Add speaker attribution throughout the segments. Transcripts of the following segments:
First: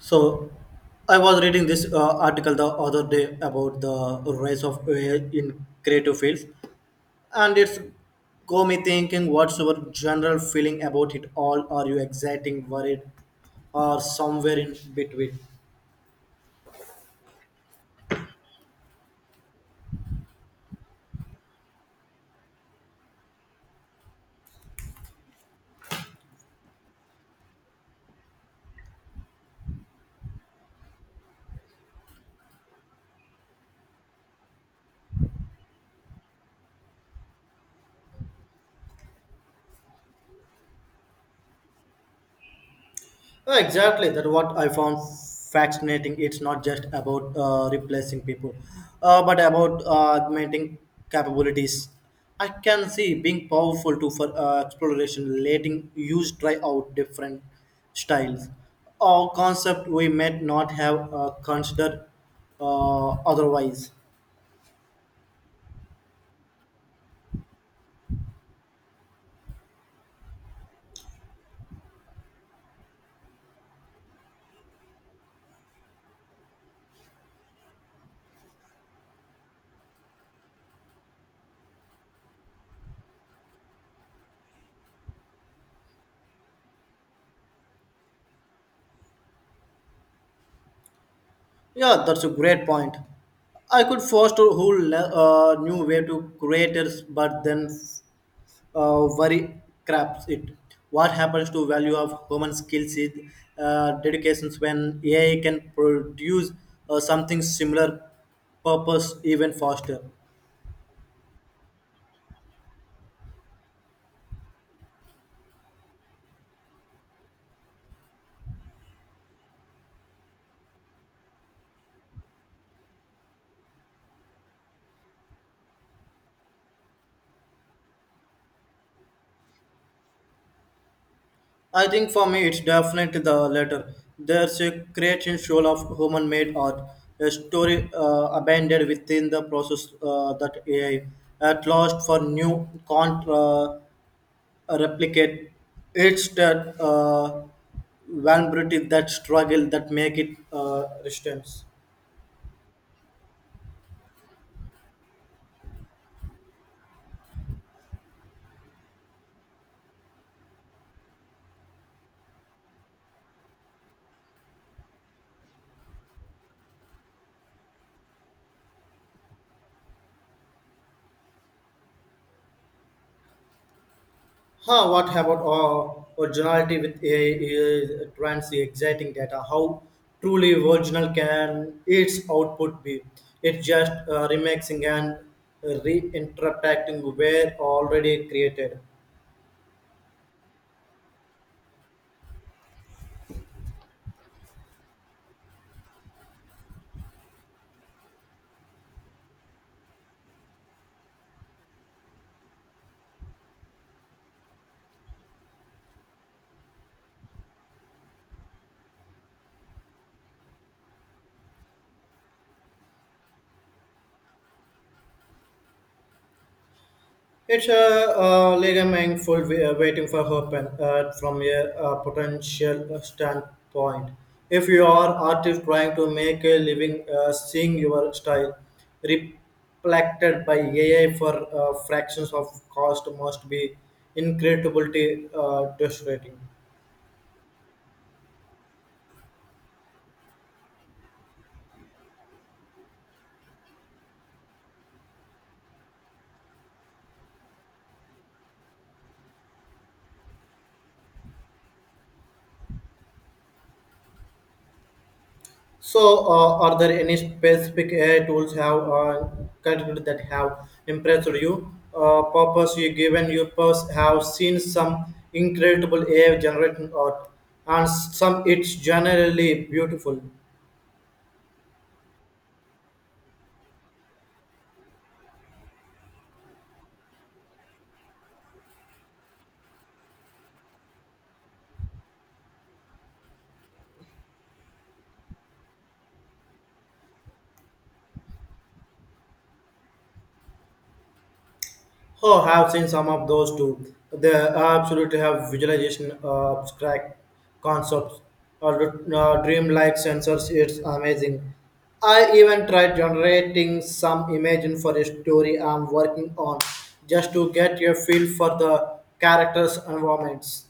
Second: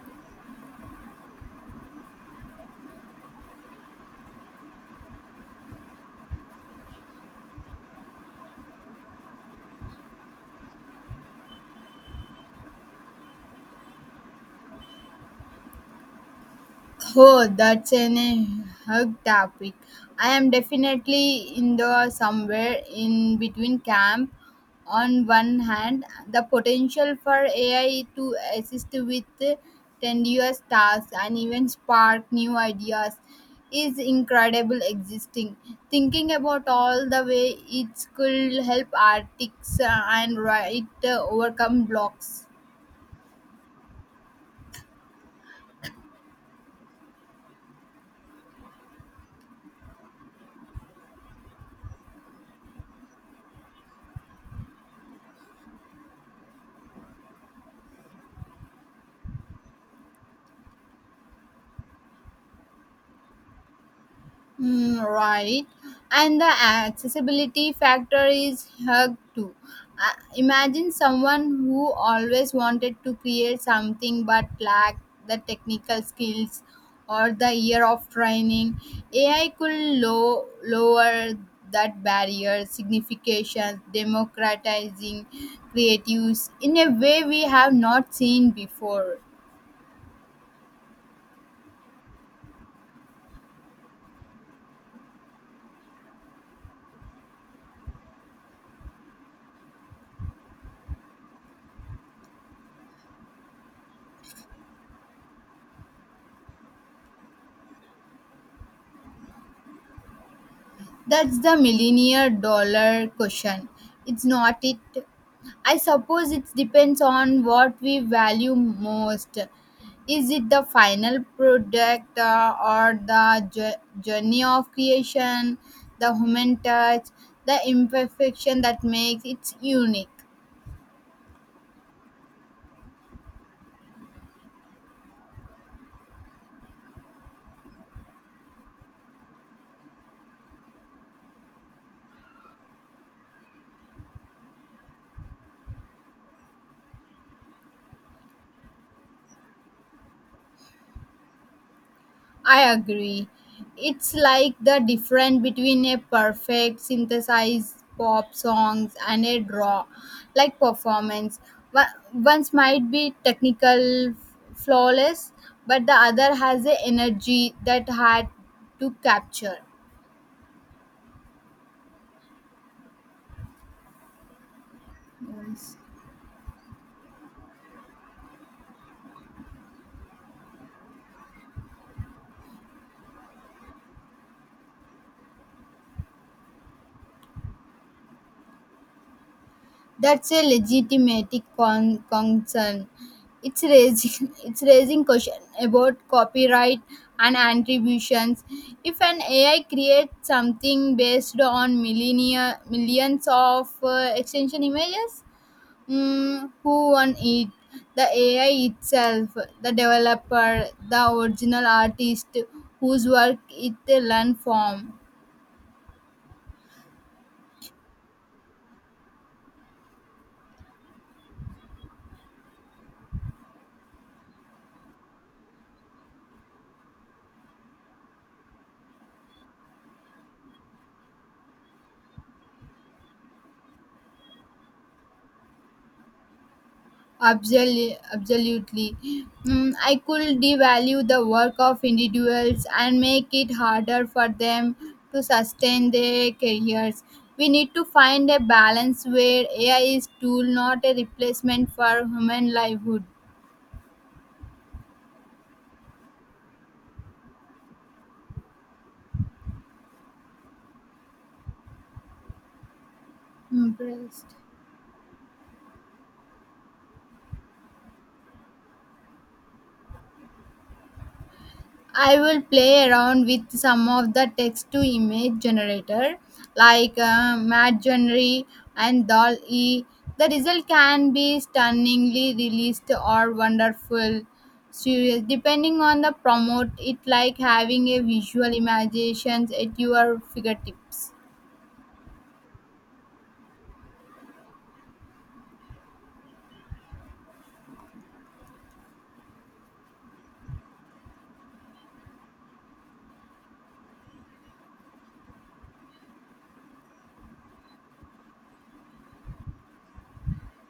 Speaker 1: So I was reading this article the other day about the rise of AI in creative fields, and it's got me thinking. What's your general feeling about it all? Are you exciting, worried, or somewhere in between?
Speaker 2: Oh, that's an a hug topic. I am definitely in the somewhere in between camp. On one hand, the potential for AI to assist with tedious tasks and even spark new ideas is incredible existing. Thinking about all the way it could help artists and write overcome blocks.
Speaker 1: Exactly, that what I found fascinating. It's not just about replacing people, but about augmenting capabilities. I can see being powerful too for exploration, letting use try out different styles or concept we might not have considered otherwise.
Speaker 2: Mm, right. And the accessibility factor is huge too. Imagine someone who always wanted to create something but lacked the technical skills or the year of training. AI could lower that barrier, signification, democratizing creatives in a way we have not seen before.
Speaker 1: Yeah, that's a great point. I could foster a whole new way to creators, but then worry craps it. What happens to value of human skills is dedications when AI can produce something similar purpose even faster.
Speaker 2: That's the millionaire dollar question. It's not it. I suppose it depends on what we value most. Is it the final product or the journey of creation, the human touch, the imperfection that makes it unique?
Speaker 1: I think for me it's definitely the latter. There's a great show of human made art, a story abandoned within the process that AI at last for new can't replicate. It's that vulnerability, that struggle that make it resistance.
Speaker 2: I agree. It's like the difference between a perfect synthesized pop songs and a draw like performance. Once might be technical flawless, but the other has a energy that had to capture.
Speaker 1: Huh, what about
Speaker 2: Yes.
Speaker 1: originality with AI trans exciting data? How truly original can its output be? It's just remixing and reinterpreting where already created.
Speaker 2: That's a legitimate concern. It's raising it's raising question about copyright and attributions. If an AI creates something based on millennia millions of extension images, mm, who won it? The AI itself, the developer, the original artist whose work it learned from.
Speaker 1: It's a ligament full waiting for open from a potential standpoint. If you are artist trying to make a living, seeing your style reflected by AI for fractions of cost must be incredibly frustrating.
Speaker 2: Absolutely, absolutely. Mm, I could devalue the work of individuals and make it harder for them to sustain their careers. We need to find a balance where AI is tool, not a replacement for human livelihood.
Speaker 1: So, are there any specific AI tools have contributed that have impressed you? Purpose you given you have
Speaker 2: Impressed.
Speaker 1: seen some incredible AI generating art, and some it's generally beautiful.
Speaker 2: I will play around with some of the text to image generator like Midjourney and Dall E. The result can be stunningly released or wonderful. Serious, depending on the promote, it like having a visual imagination at your fingertips.
Speaker 1: Oh, I have seen some of those too. They absolutely have visualization, abstract concepts, or dreamlike sensors. It's amazing. I even tried generating some imagine for a story I'm working on, just to get a feel for the characters' environments.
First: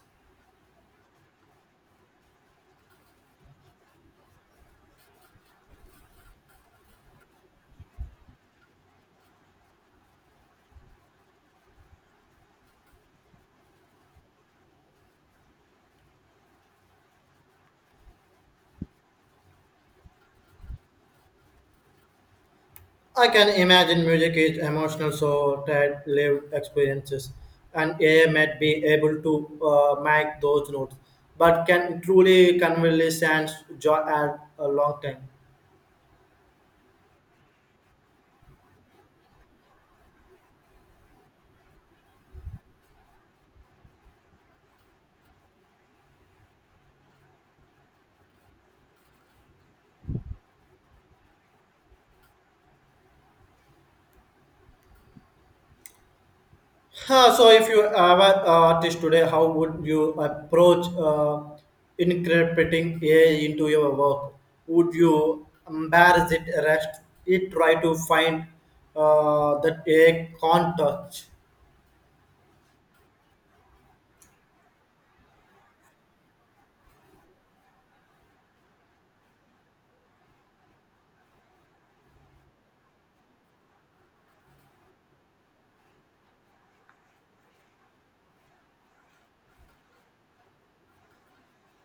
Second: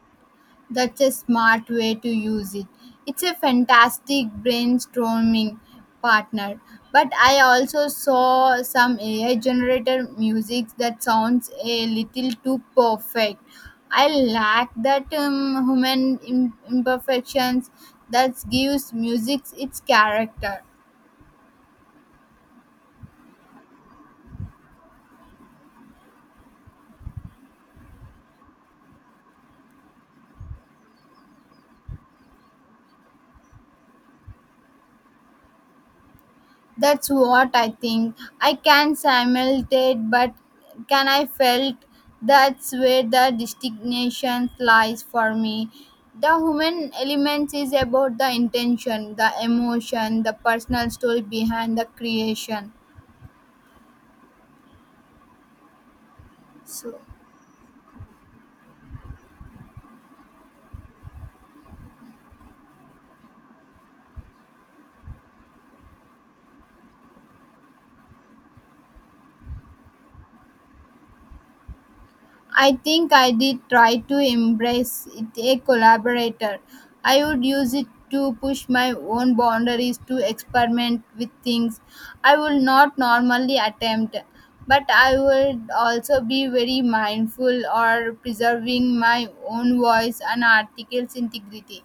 Speaker 2: That's a smart way to use it. It's a fantastic brainstorming partner. But I also saw some AI generated music that sounds a little too perfect. I lack that human imperfections that gives music its character.
Speaker 1: I can imagine music is emotional, so that lived experiences, and AI might be able to make those notes, but can truly convey sense joy at a long time.
Speaker 2: That's what I think. I can simulate, but can I felt that's where the distinction lies for me. The human element is about the intention, the emotion, the personal story behind the creation. So.
Speaker 1: Huh, so, if you were an artist today, how would you approach incorporating AI into your work? Would you embrace it, arrest it, try to find that AI can't touch?
Speaker 2: I think I did try to embrace it a collaborator. I would use it to push my own boundaries to experiment with things I would not normally attempt. But I would also be very mindful or preserving my own voice and article's integrity.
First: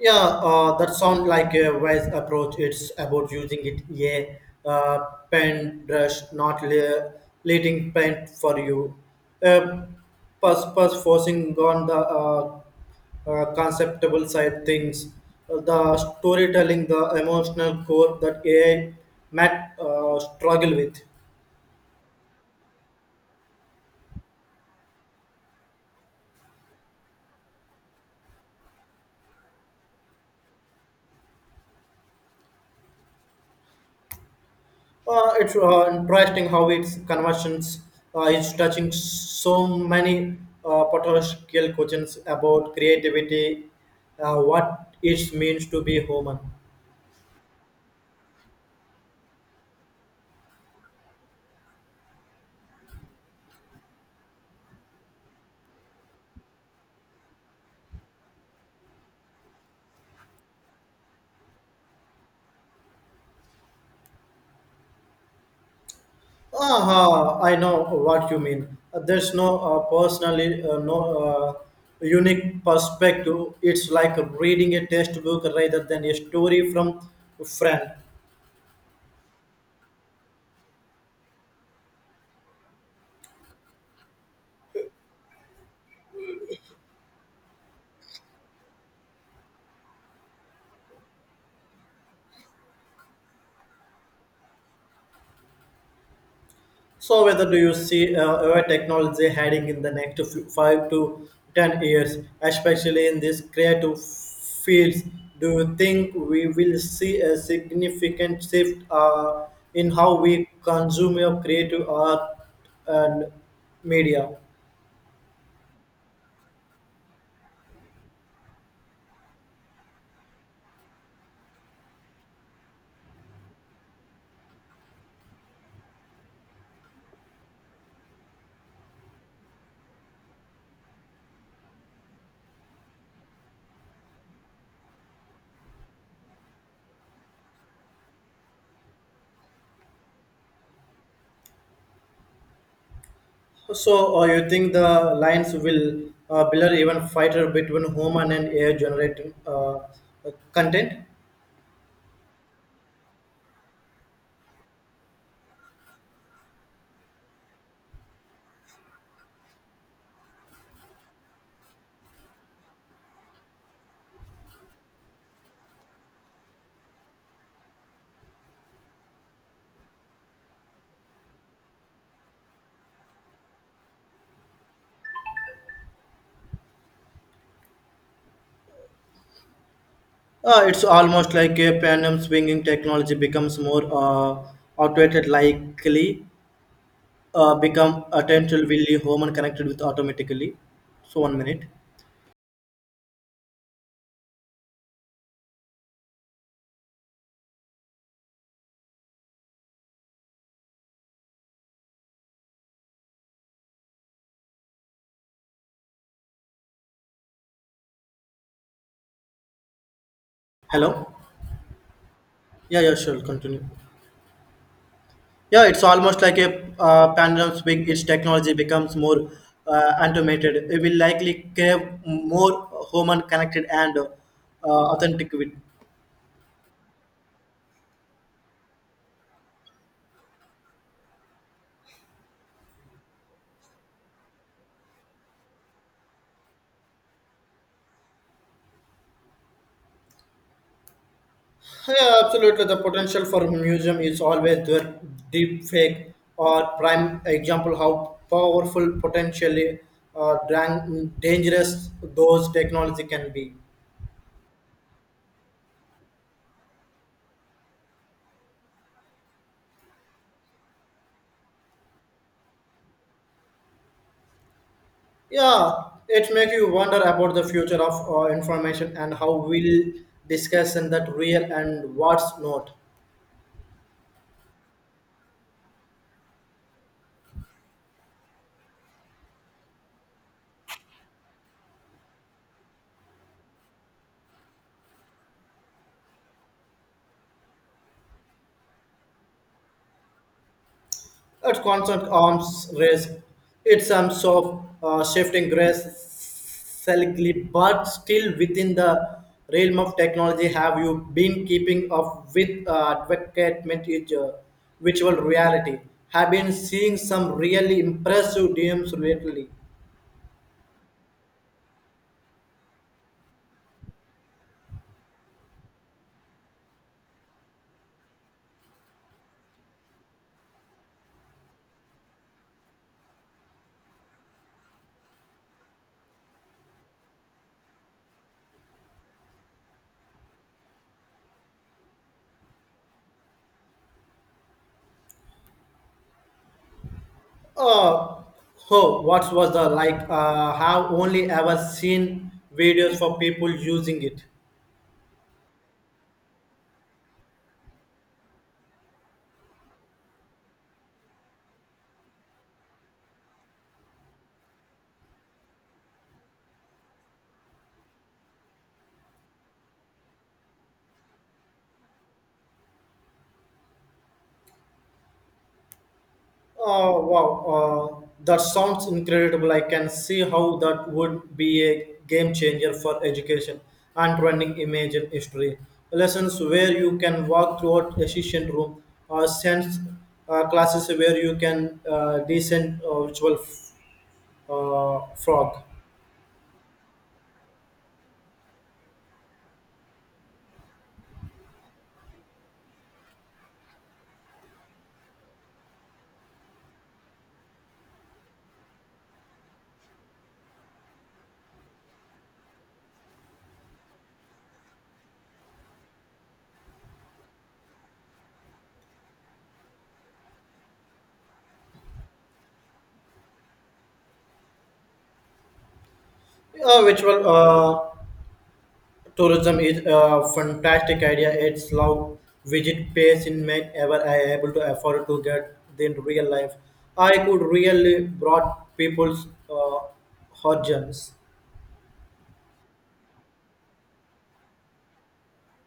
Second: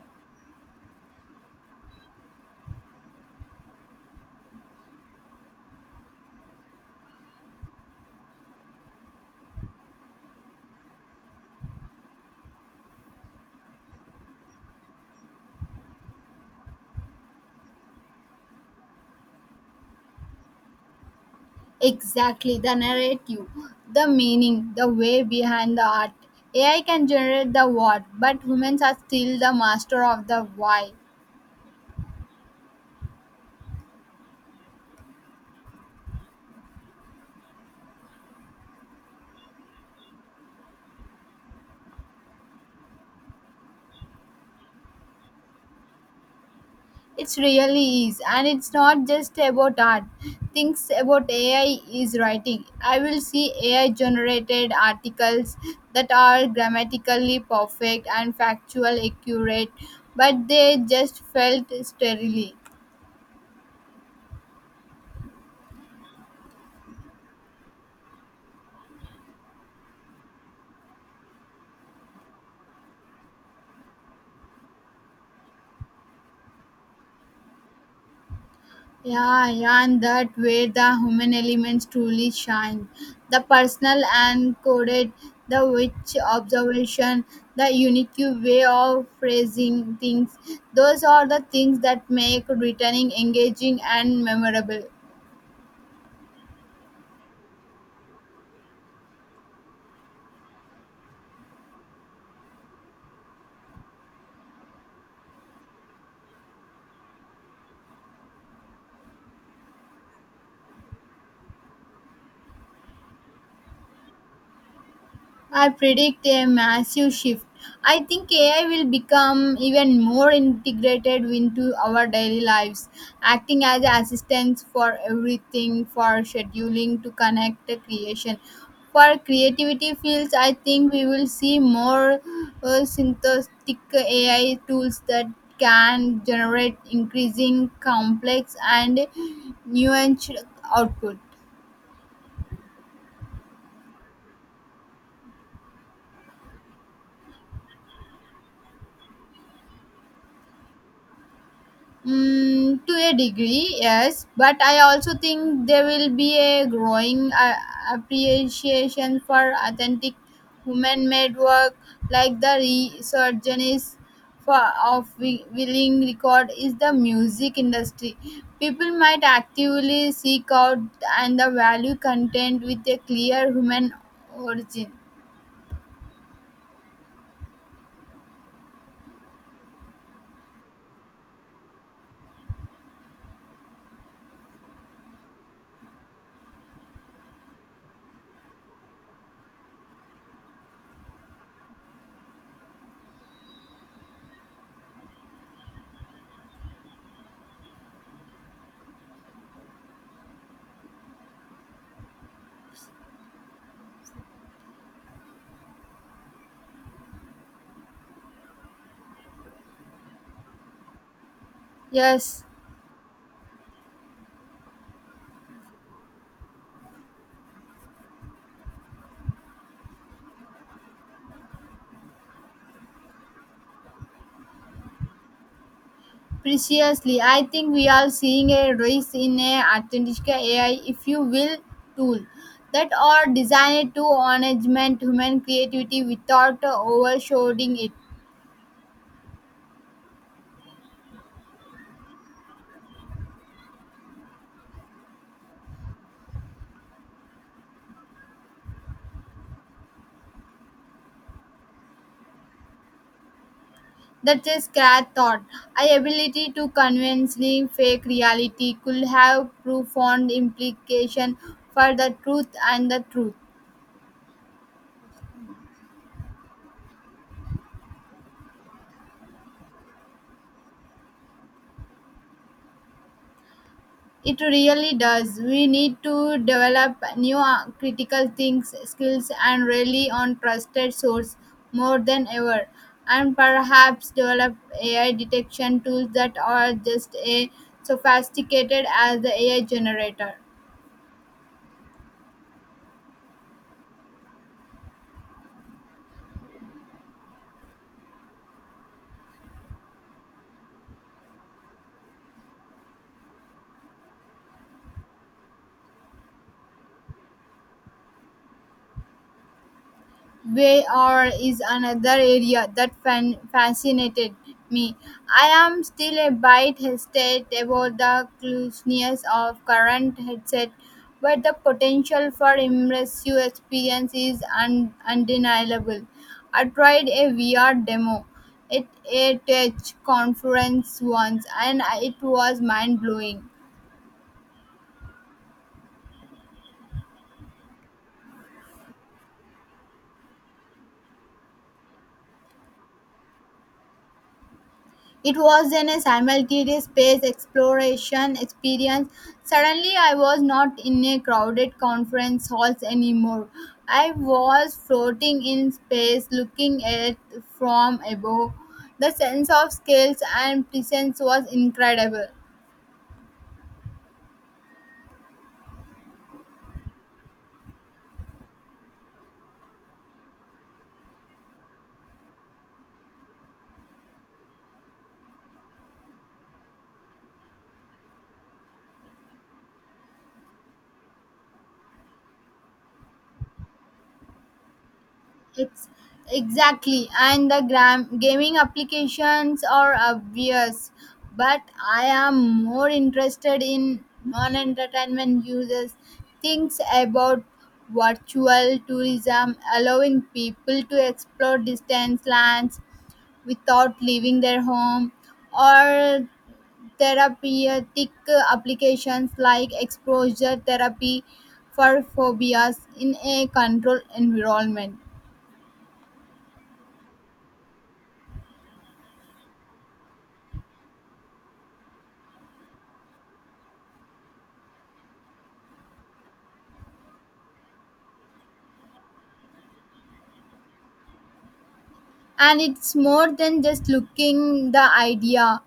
Speaker 1: Yeah, that sounds like a wise approach. It's about using it a paint brush, not letting paint for you. Uh, Purpose forcing on the conceptual side things, the storytelling, the emotional core that AI might struggle with.
Speaker 2: Exactly, the narrative, the meaning, the way behind the art. AI can generate the what, but humans are still the master of the why.
Speaker 1: It's interesting how its conversions is touching so many potential questions about creativity, what it means to be human.
Speaker 2: It really is, and it's not just about art. Things about AI is writing. I will see AI generated articles that are grammatically perfect and factual accurate, but they just felt sterile.
Speaker 1: Ah, I know what you mean. There's no personally no unique perspective. It's like reading a textbook rather than a story from a friend.
Speaker 2: Yeah, yeah, and that way the human elements truly shine. The personal and coded, the witch observation, the unique way of phrasing things. Those are the things that make returning engaging and memorable.
Speaker 1: So, whether do you see our technology heading in the next 5 to 10 years, especially in these creative fields? Do you think we will see a significant shift in how we consume your creative art and media?
Speaker 2: I predict a massive shift. I think AI will become even more integrated into our daily lives, acting as assistants for everything, for scheduling to connect the creation. For creativity fields, I think we will see more synthetic AI tools that can generate increasing complex and nuanced output.
Speaker 1: So, you think the lines will blur even fighter between human and AI generated content?
Speaker 2: Mm, to a degree, yes, but I also think there will be a growing appreciation for authentic human-made work, like the resurgence for of willing record is the music industry. People might actively seek out and the value content with a clear human origin.
Speaker 1: It's almost like a pendulum swinging technology becomes more automated, likely become attentional will be human connected with automatically. So 1 minute. Hello.
Speaker 2: Yes.
Speaker 1: Yeah, yeah, sure. Continue. Yeah, it's almost like a pendulum swing. Its technology becomes more automated. It will likely crave more human connected and authentic with.
Speaker 2: Preciously, I think we are seeing a rise in a authentic AI, if you will, tool that are designed to management human creativity without overshadowing it.
Speaker 1: Yeah, absolutely. The potential for museum is always there. Deep fake or prime example how powerful, potentially dangerous those technology can be.
Speaker 2: That's a scratch thought. Our ability to convincingly fake reality could have profound implication for the truth and the truth.
Speaker 1: Yeah, it makes you wonder about the future of information and how we'll discuss in that real and what's not.
Speaker 2: It really does. We need to develop new critical things, skills, and rely on trusted source more than ever. And perhaps develop AI detection tools that are just as sophisticated as the AI generator.
Speaker 1: At constant arms race. It's some sort of shifting gradually, but still within the realm of technology. Have you been keeping up with advancement in virtual reality? Have been seeing some really impressive DMs lately.
Speaker 2: VR is another area that fascinated me. I am still a bit hesitant about the cluelessness of current headset, but the potential for immersive experience is undeniable. I tried a VR demo at a tech conference once, and it was mind blowing.
Speaker 1: Uh, oh, what was the like? Have only ever seen videos for people using it.
Speaker 2: It was then a simultaneous space exploration experience. Suddenly, I was not in a crowded conference halls anymore. I was floating in space, looking at from above. The sense of scales and presence was incredible.
Speaker 1: Wow, that sounds incredible. I can see how that would be a game changer for education and running image and history. Lessons where you can walk throughout a session room or sense classes where you can descend virtual frog.
Speaker 2: It's exactly, and the gaming applications are obvious, but I am more interested in non-entertainment users. Things about virtual tourism, allowing people to explore distant lands without leaving their home, or therapeutic applications like exposure therapy for phobias in a controlled environment.
Speaker 1: Virtual tourism is a fantastic idea. It's low visit pays in men ever I able to afford to get in real life. I could really brought people's horizons.
Speaker 2: And it's more than just looking the idea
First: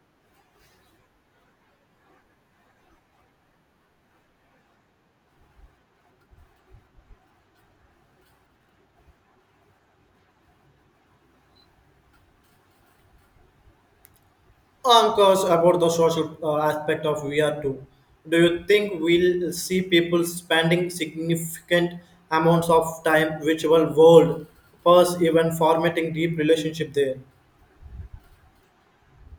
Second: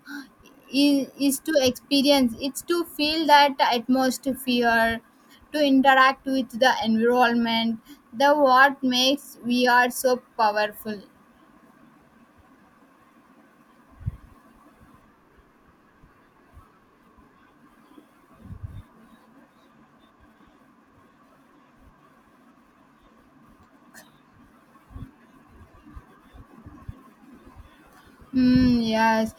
Speaker 2: is to experience it's to feel that atmosphere to interact with the environment the what makes we are so powerful.
Speaker 1: I'm about the social aspect of VR too. Do you think we'll see people spending significant amounts of time virtual world, first even formatting deep relationship there?
Speaker 2: Hmm. Yes,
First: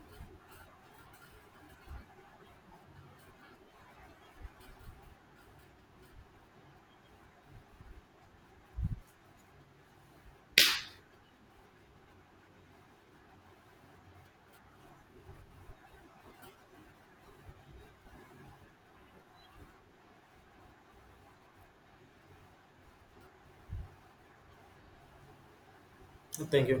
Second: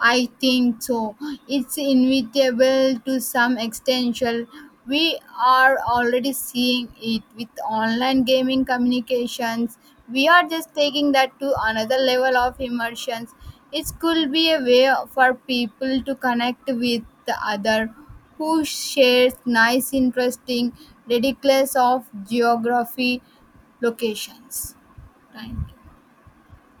Speaker 2: I think so. It's inevitable to some extension. We are already seeing it with online gaming communications. We are just taking that to another level of immersions. It could be a way for people to connect with the other who shares nice, interesting, ridiculous of geography locations. Thank you.
Speaker 1: Thank you.